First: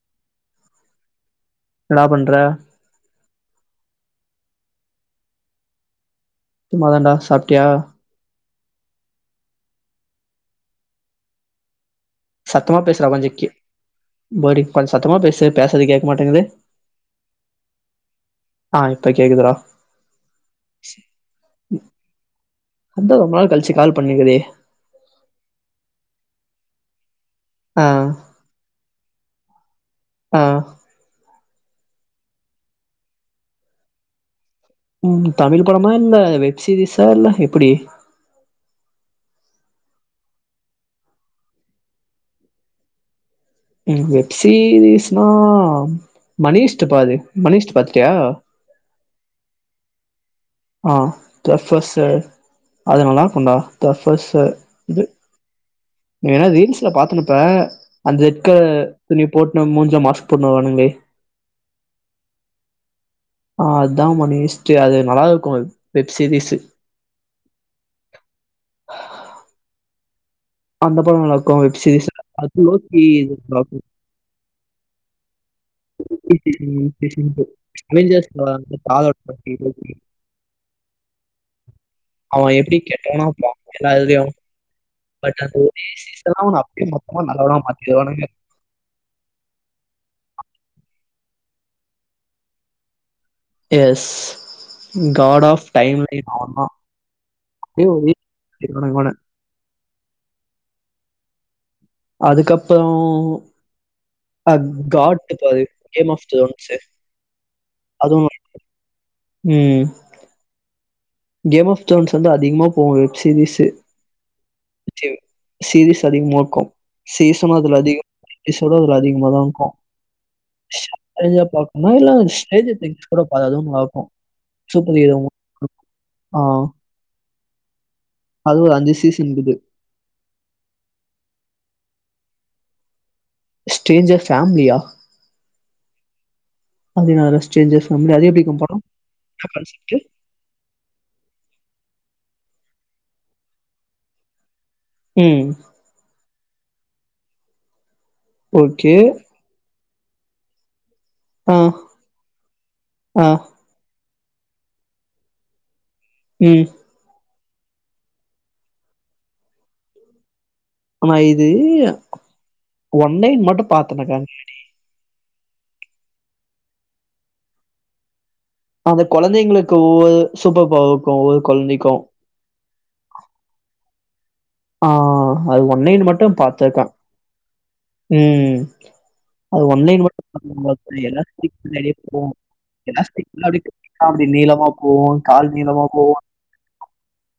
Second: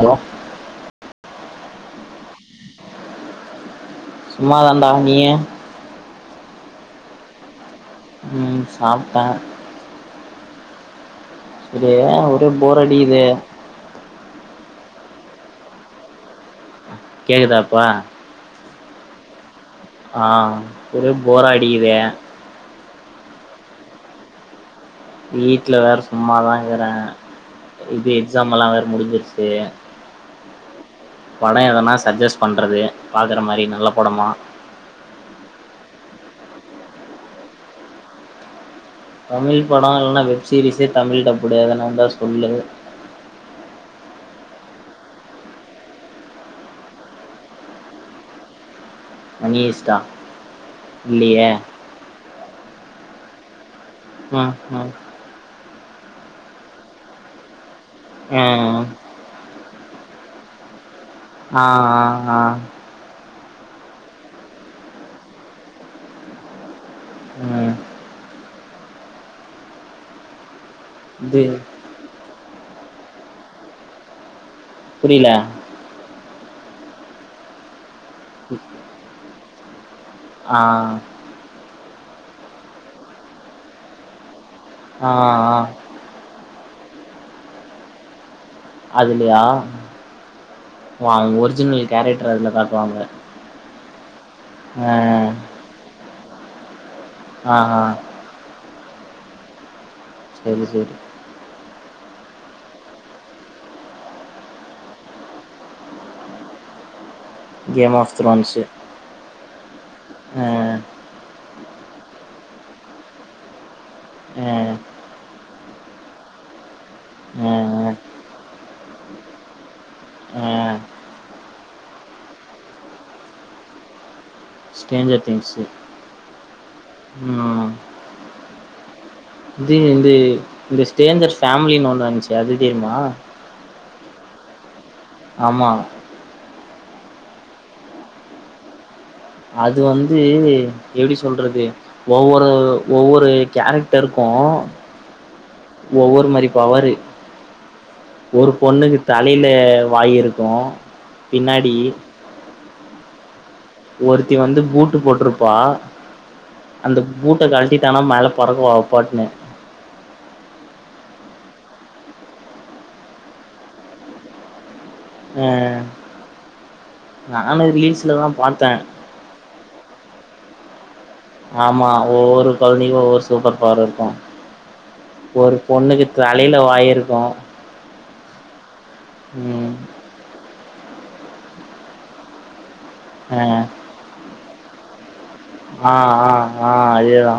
Hello என்னடா பண்ற சும்மாதான்டா நீயு சும்மாதான்டா சாப்ட்டியா ம் சாப்ட்ட ஏ ஒரே சத்தமா போர் பேசுடா அடிக்குது கொஞ்ச கே போடி கொஞ்ச சத்தமா பேசு பேசறது கேக்க மாட்டங்குது கேக்குதா இப்ப ஆ இப்ப கேக்குதுடா ஆஹ் ஒரே போர் அடிக்குதெ ஒம்ப ஒரு நாள் கழிச்சு கால் பண்ணிருக்கெ வீட்டுல வேற சும்மாதா இருக்றே ஆ இது எக்ஸாம்பல்ல முடிஞ்சிருச்சு ஆஹ். படம் எதனா சஜஸ்ட் பண்றது பாக்குற மாதிரி நல்ல படமா உம் தமிழ் படமா இல்ல வெப் சீரிஸா இல்ல எப்டி தமிழ் படம் இல்லனா வெப் சீரிஸே தமிழ் டபுள் எதனா இருந்தா சொல்லு வெப்சீரிஸ்னா மணிஷ்டு பாரு மணிஷ்டு பாத்துட்டியா மணி ஈஸ்ட்டா ஆஹ் தபெஸ் ச அது நல்லா இருக்கு டா தபெஸ்ச ம் ம் நீ என்னா ரீஸ்ல பாத்துனுப்ப அந்த ரெட் கலர் ம் துணி போட்டு மூ மாஸ் போட்டு வருவாங்களே ஆஹ் ஆஹ் ஆஹ். ஆஹ் அதான் மனிஷ்ட்டு அது நல்லா இருக்கு வெப் சீரிஸ்சு உம். ஆ அந்த படம் நல்ல இது இருக்கு வெப்சீரிஸ்ல ப்லோ டி சுப்ரா புரில [unintelligible] அவெஞ்சர்ஸ் படோம் [unintelligible] [unintelligible] ஆஹ். அவன் எப்டி கெட்டோவனாருப்ப எல்லாதிலுவு ஆ பட் ஆ ஒரே சீசன் தா [unintelligible] மொத்தமா நல்லவணா மாத்திருவானுங்க அதுலையா வாங்க ஒரிஜினல் கேரக்டர் அதுல பாக்குவாங்க ஸ் காட் ஆஃப் டைம் லை அவன் தா ஆ ஆ [unintelligible] இவன இவன செரி செரி. அதுக்கப்றோ அஹ காட் பாரு கேம் ஆப் தோன்ஸூ கேம் ஆஃப் தொரன்சு ஹம். ஆஹ் கேம் ஆஃப் தோன்ஸ் வந்து அதிகமா போவு வெப் சீரிஸூ ஏ சீரிஸ் அதிகமா இருக்கோ சீசனு அதுல அதிகோ எபிசோடு அதுல அதிகமா தா இருக்கோ ஆ அதுலா பாக்குமா இல்ல ஸ்ட்ரேஞ்ஜர் திங்க் கூட அதுவு ஒன்னு பாக்கோ ஸ்டேஞ்சர் திங்ஸு ஆஹ் உம் ஆஹ் இருக்குது. இது இந்து இந்த ஸ்டேஞ்சர் ஃபேமிலின்னு ஒன்னு வந்ச்சு அது தெயுமா ஸ்ட்ரேஞ்சர் ஃபேமிலியா ஆமா அதனால சேஞ்சர்ஸ் ஃபேமிலி அது எப்படிக்கும் வரோ அது வந்து எப்டி சொல்றது ஒவ்வொரு ஒவ்வொரு கேரக்டருக்கோ உம் ஒவ்வொரு மாரி பவரு ஒரு ஓகே. பொண்ணுக்கு தலையில வாயிருக்கு ஆ, பின்னாடி ஆ, ஒருத்தி வந்து பூட்டு போட்ருப்பா ம். அந்த பூட் பூட் கழட்டிடானா மேல பறகுவா அவப்பாட்டுனு ஆனா இது ஒன் நைன் மட்டு பாத்தனக்காங் அஹ் நானு ரீல்ஸ்லதா அந்த குழந்தைங்களுக்கு ஒவ்வொ சூப்பர் பவ ஆமா ஒவ்வொரு குழந்தைக்கோ ஒவ்வொரு சூப்பர் பவர் இருக்கு ஆ ஒரு அது பொண்ணுக்கு ஒன்லைன் தலயில வாய் இருக்கோ உம் அது ஒன்னே ஒன்னு மட்டு எல்லா சுத்தி பின்னாடியே போவோ எலாஸ்டிக்னா அப்டி [unintelligible] நீளம் பாப்போ ஆஹ் ஆஹ் ஆஹ் அதேதா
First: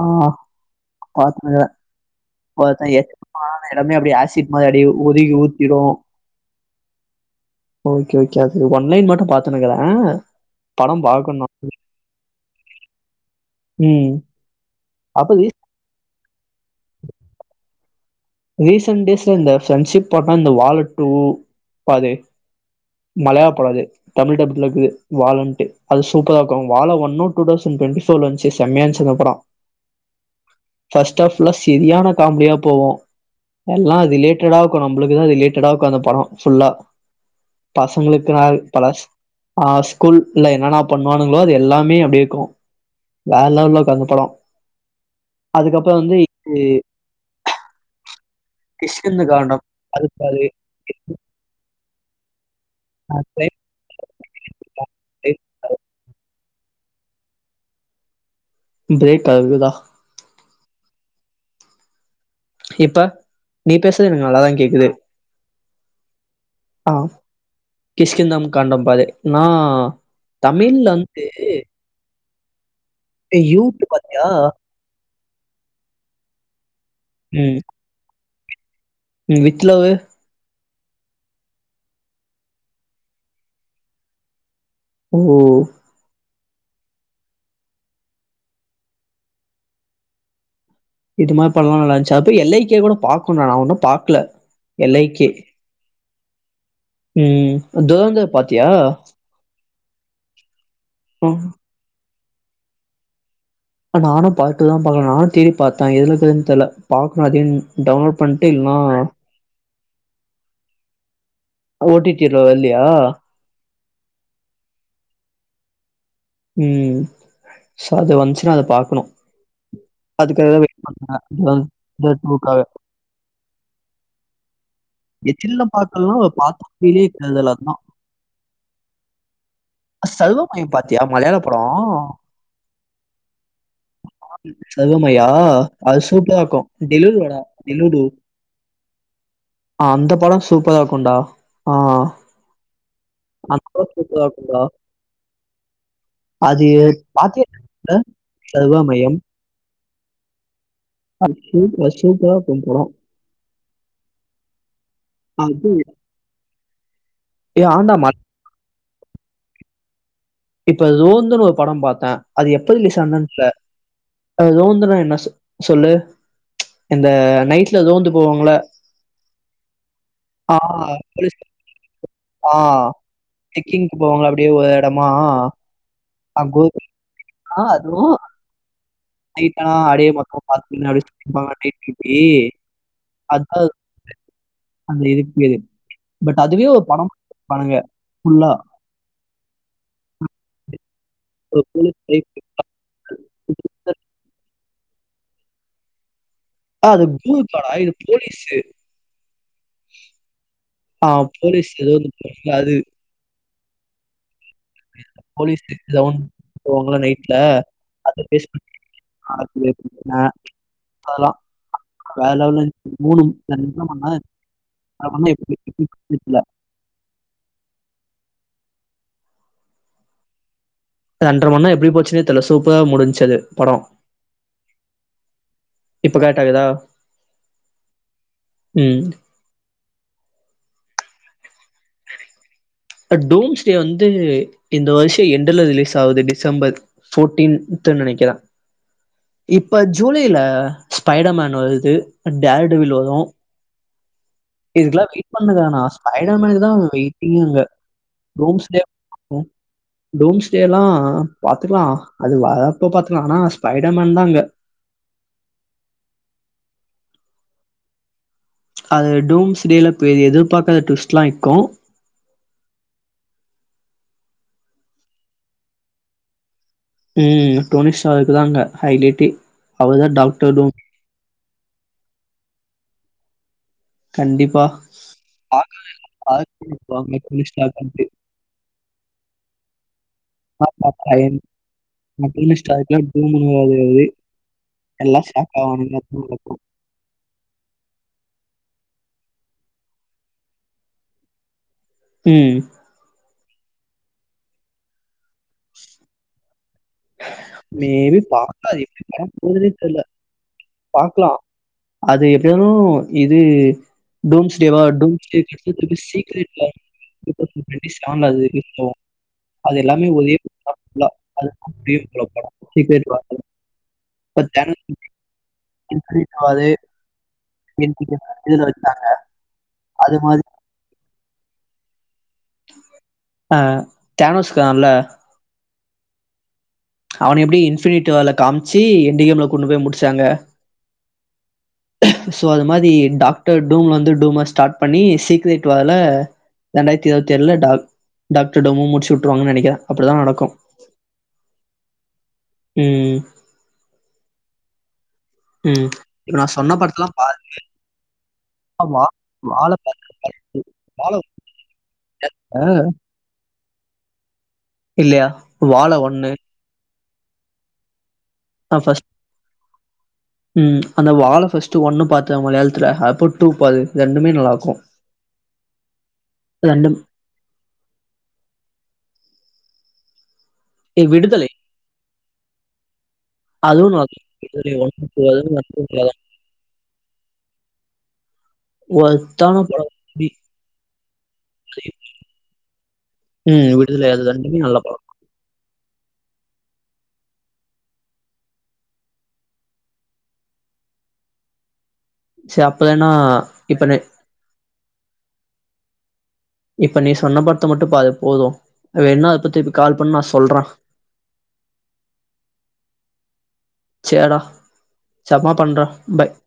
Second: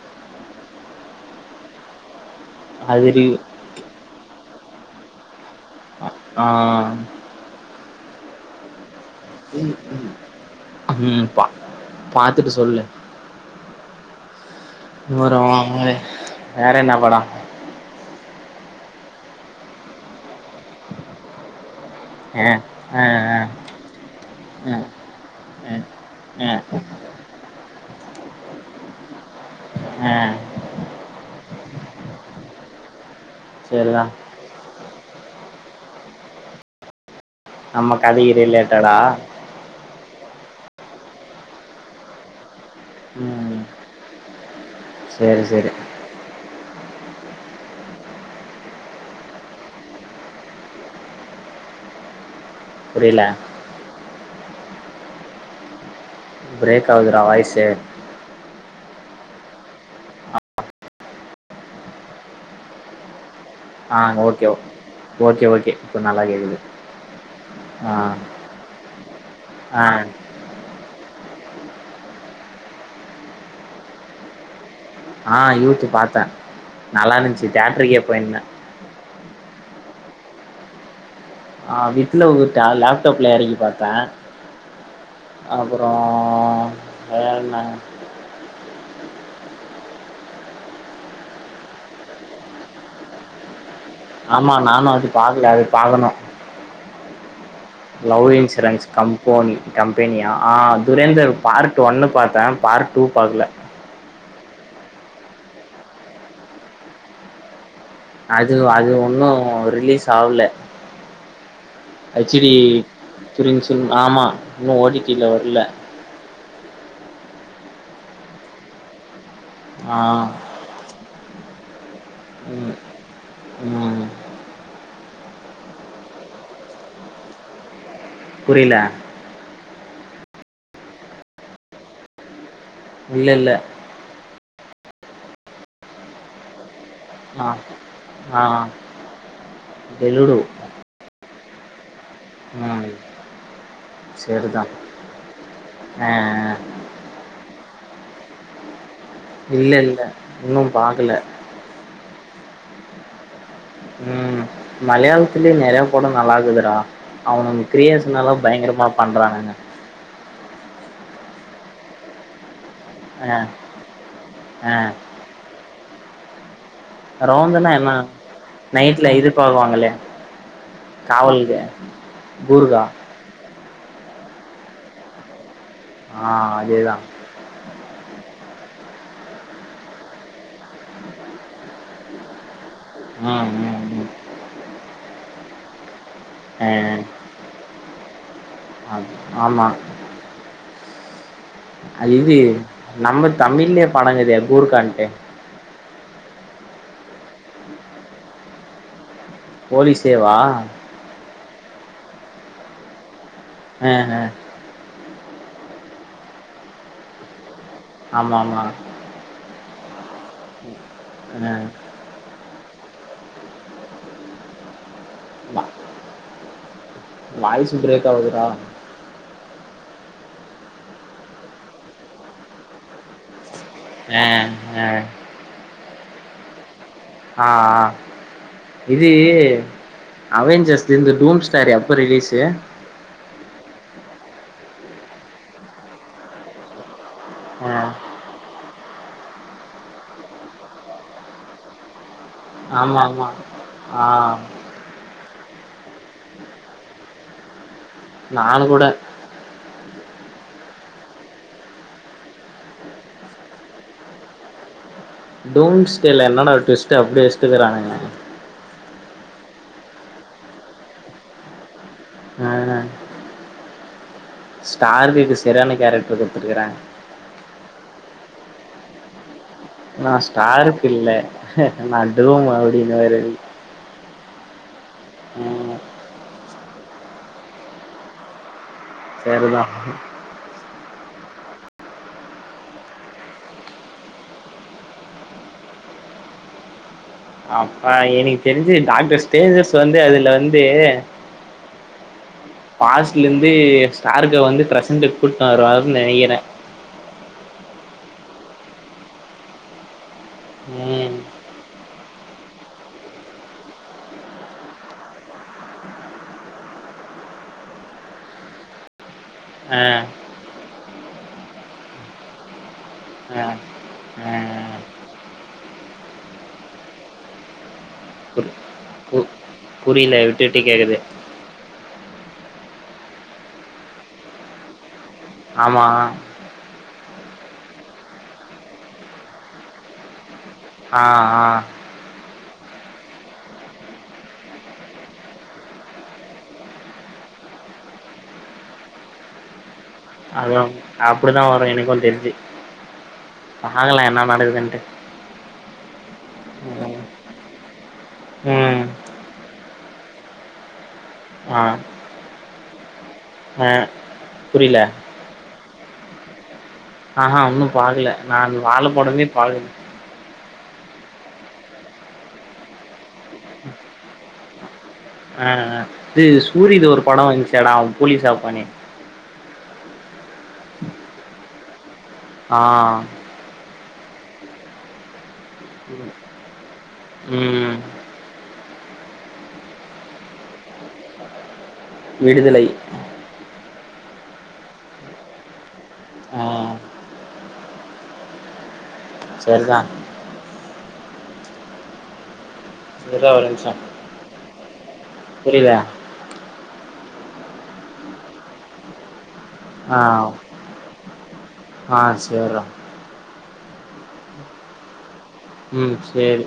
ஆஹ் பா்த்துக்குங்க அது ரி [unintelligible] இடமே அப்படி ஆசிட் [unintelligible] ஆ ஓகே ஓகே அது ஒன்லைன் மட் பாத்துன்னுக்குறே படொ பாக்கணு த்துட்டு சொல்லு ம் அப்ப ரீ [unintelligible] வேற என்னா படொ ரீசன்ட் டேஸ்ல இந்த ஃப்ரெண்ட்ஷிப் போட்ட இந்த [unintelligible] டூ பாது அ அ அ மலயாள படொ அது தமிழ் டப்புல அ இருக்குது வால் ன்ட்டு அ அது அ சூப்பராக்கு வாழ ஒண்ணும் டூ தௌசண்ட் டுவெண்டி [unintelligible] வந்துச்சு செம்மையாந்துச்சு அந்த படொ அ ஃபஸ்ட் ஆஃப் ப்ளஸ் செரியான காமெடியா போவோ எல்லா சரிதா ரிலேட்டடாக்கு நம்புளுக் [unintelligible] ரிலேட்டடாக்கு அந்த படொ ஃபுல்லா நம்ம பசங்களுக்கு கதைக்கு நாள் ரிலேட்டடா [unintelligible] ஆ ஸ்கூல் இல்ல என்னன்னா பண்ணுவானுங்களோ அது எல்லாமே அப்டே க்கு வேற ம் லெவல்லக்கு அந்த படொ சேரி சேரி அதுக்கப்ப வந்து [inaudible] கிஷ்கிந்த காண்டம் அது [unintelligible] புரில [unintelligible] பிரேக் ஆவுதுரா வாய்ஸு பிரேக் ஆகுதுடா இப்ப நீ பேசுறது எனக்கு நல்லாதா கேக்குது இப்ப நல்லா கேக்குது ஆ ஆ கிஷ்கிந்தம் காண்டம் [unintelligible] நா ஆ தமிழ்ல வந்து [inaudible] ஏ யூத்து பாத்தியா ஆ யூத்து பாத்த நல்லாருந்துச்சு தேட்ருக்கே போயிருந்தே ம் வித் லவ்வு ஆ வித் லவ் த லேப்டாப்ல எறக்கி பாத்த ஓ அப்ரோ ஆ வேற என்ன இது மாரி படொலா நல்லாச்சி [unintelligible] கூட பாக்கணு நா இன்னு ஆமா நானு அது பாக்கல அது பாக்கணு ம் லவ் துரந்தர் பாத்தியா? இன்சூரன்ஸ் கம்போனி கம்பெனியா துரேந்தர் ம். பார்ட் ஒன்னு பாத்த பார்ட் டூ பாக்கல நானு பார்டூ தா பாக்கணு நானு தேடி பாத்த எதுலக்குனு தெரில பாக்கணு அதனு அது அது ஒன்னு ரிலீஸ் ஆகல ஓ ஹச் ல டி வரலையா? ஆமா இன்னு ஓடிடில வர்ல ம் அது வந்துச்சுன்னா அது பாக்கணு ஆ அதுக்குற வெயிட் பண்ண ம் ம் [unintelligible] ம் எச் டி பாக்கலன்னா பாத்திலயே கதல தா புரில சர்வமயம் பாத்தியா மலையாள படோ இல்ல இல்ல சர்வமயோ அது சூப்ரா இருக்கு டெல்லூர் வோட ஆ டெல்லூடு ஆ அந்த பெலுடு படம் சூப்பரா இருக்குண்டா ஆ ஆ ம் [unintelligible] சரிதான் அ அது பாத்த சர்வமயம் இல்ல இல்ல இன்னு [unintelligible] ன்றோ ம் மலையாளத்திலயே அது நெறைய படம் நல்லாகுது த அவனுங்க ஏ ஆண்டா ம கிரியேஷன்லா பயங்கரமா பண்றானுங்க ரோந்துனு ஒரு படம் பாத்த அது எப்ப ப்ப ரிலீஸ் ஆனதுன்னு அ தெரில்ல அ ரோந்துனா என்ன சொ சொல்லு [unintelligible] இந்த ரோந்தனா நைட்ல என்ன ரோந்து போவோங்கள நைட்ல இது பாக்குவாங்களே ஆ காவலுக்கு ஆ கூர்கா போவாங்கள அப்டியே ஒரு எடம் மா ஆ அதேதான். ஆ அது ஆயிட்டா அடியே மக்கம் பாத்த [unintelligible] அது ம் ம் ம் அது வே பட் அதுவே அ ஒரு பணம் பண்ணுங்க ஃபுல்லா அது ஆமா. ஒரு போலீஸ் லைஃப். இது நம்ம தமிழ்லயே படங்குதே கூர்க்காண்டு ஆ அது கூர்கா டா இது போலீசு போலிசேவா போலீஸ் எது வந்து போனீங்கள அது ஹ ஹ போலீஸ் ரவ்ண்ட் போவங்கள நைட்ல அது பேஸ் ஆமாமா. பண்ணி ஆ அதல்லா அ வேறலெவல் மூணும் என்ன பண்ண வா [unintelligible] வாய்ஸ் பிரேக் ஆகுதுடா அ ரென்ற மண்னோர எப்டி போச்சுனே தெர்ல சூப்பரா முடிஞ்ச அது படோ அ அ இப்ப கரெட்டாகுதா ஆ ஆ இது அவ ஜஸ் இந்த டூம் ஸ்டார் எப்ப ரிலீசு டோம்ஸ்டே வந்து இந்த வருஷோ எண்டுல ரிலீஸ் ஆகுது டிசம்பர் ஃபோர்டீன்த் ஆ த்துன் நெனைக்கிற இப்ப ஜூலைல ஸ்பைடர்மேன் வருது டேட்வில் ஆமா வரு ஆமா ஆ இதுக்கெல்லா பண்ணுங்க நா ஸ்பைடர் மேனுக்கு தா வெயிட்டிங்குங்க நானு ரூம்ஸ்டே கூட டோம் ஸ்டேல்லா பாத்துக்லா அது வரப்ப பாத்துக்லா ஆனா ஸ்பைடர்மேன் தாங்க டோம்ஸ்டேல என்னென்ன ட்விஸ்ட் அப்டி வெச்சிட்ருக்கானுக அது டூம்ஸ்டேல பெ எதிர்பாக்காத ட்விஸ்ட்ல்லா இருக்கு ஸ்டார் கீட்டு சரியான கேரக்டர் குடுத்துருக்கற ம் டோனி ஷா இது தாங்க ஹைலைட்டே அவர் நா தான் டாக்டர் டூம். ஸ்டார்க் இல்ல நா டூம் அப்டின்னுவாரு கண்டிப்பா ம் [unintelligible] சரிதா பயன் மட்டஷ்டா டூம்ன்னுவாரு எல்லா ஷாக் ஆவானுகோ அப்பா எனக்கு தெரிஞ்சு டாக்டர் ஸ்டேஜர்ஸ் வந்து அதுல வந்து ம். பாஸ்ல இந் து ஸ்டாருக்கு வந்து பிரசண்ட்டு கூப்ட்டு வருவாருன்னு நெனைக்கிறே மேபி பாக்லா எப்டி படோ போதுன்னே தெரியல ம் பாக்லா அது எப்டினாலு இது டூம்ஸ்லேவா டூம்ஸ்லேக்கடுத்து திருப்பி சீக்ரெட்ல [inaudible] டுவென்டி செவன்ல அது ஆ எல்லாமே ஒரே [inaudible] இதுல ஆ ஆ வச்சாங்க புரி பு புரியல அது மாதிரி விட்டுட்டு கேக்குது ஆஹ் தேனோஸ்கான்ல்ல ஆமா அவ எப்பிடி இன்ஃபினிட் வேல காமிச்சு எண்ட்கேம்ல கொண்டு போய் முடிச்சாங்க ஆஹ் ஆஹ் சோ அது மாரி டாக்டர் டூம் வந்து டூம ஸ்டார்ட் பண்ணி சீக்ரட் வால ரெண்டாயிரத்தி இருவத்தேல்ல ட டாக்டர் டூம்ம முடிச்சுவுட்ருவாங்கன்னு நெனைக்கிறே அதுவு அப்பிடிதா வரு எனக்கு தெரி ம். பாக்கலா என்னா நடக்குதுன்ட்டு உம் இப்ப நா சொன்ன படத்தல்லா பாரு உம் வால பாரு பார்ட் டூ பாலோ ஆஹ் த்த ஆஹ் அ இல்லையா வாழ ஒன்னு ஆஹ் ஹா உன்னு பாக்கல நான் வாழ படமே பாக்கல உம் அந்த வாழை ஃபர்ஸ்ட் ஒன்னு பாத்த மலையாளத்துல அப்ப டூப்பாத்த ரெண்டுமே நல்லா இருக்கு ஆஹ் இது சூரிது ஒரு படோ வந்துச்சேடா அவ போலீஸ்சாருப்பானே ஏ விடுதலை ஆஹ் அதுவு நல்லா [inaudible] உம் வொர்த்தான படோ விடுதலை உம் விடுதலை அது ரெண்டுமே நல்லா படோ ஆ சரிதா சரி அப்பலன்னா இருடா ஒரு நிமிஷம் இப்ப நெ புரியல இப்ப நீ சொன்ன படத்த மட்டு பாரு போது வேன்னா [unintelligible] கால் ஆ பண்ணு நா சொல்றே ஆ சேர்றா சேர்ரா உம் சேரி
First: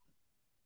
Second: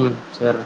உம் செர்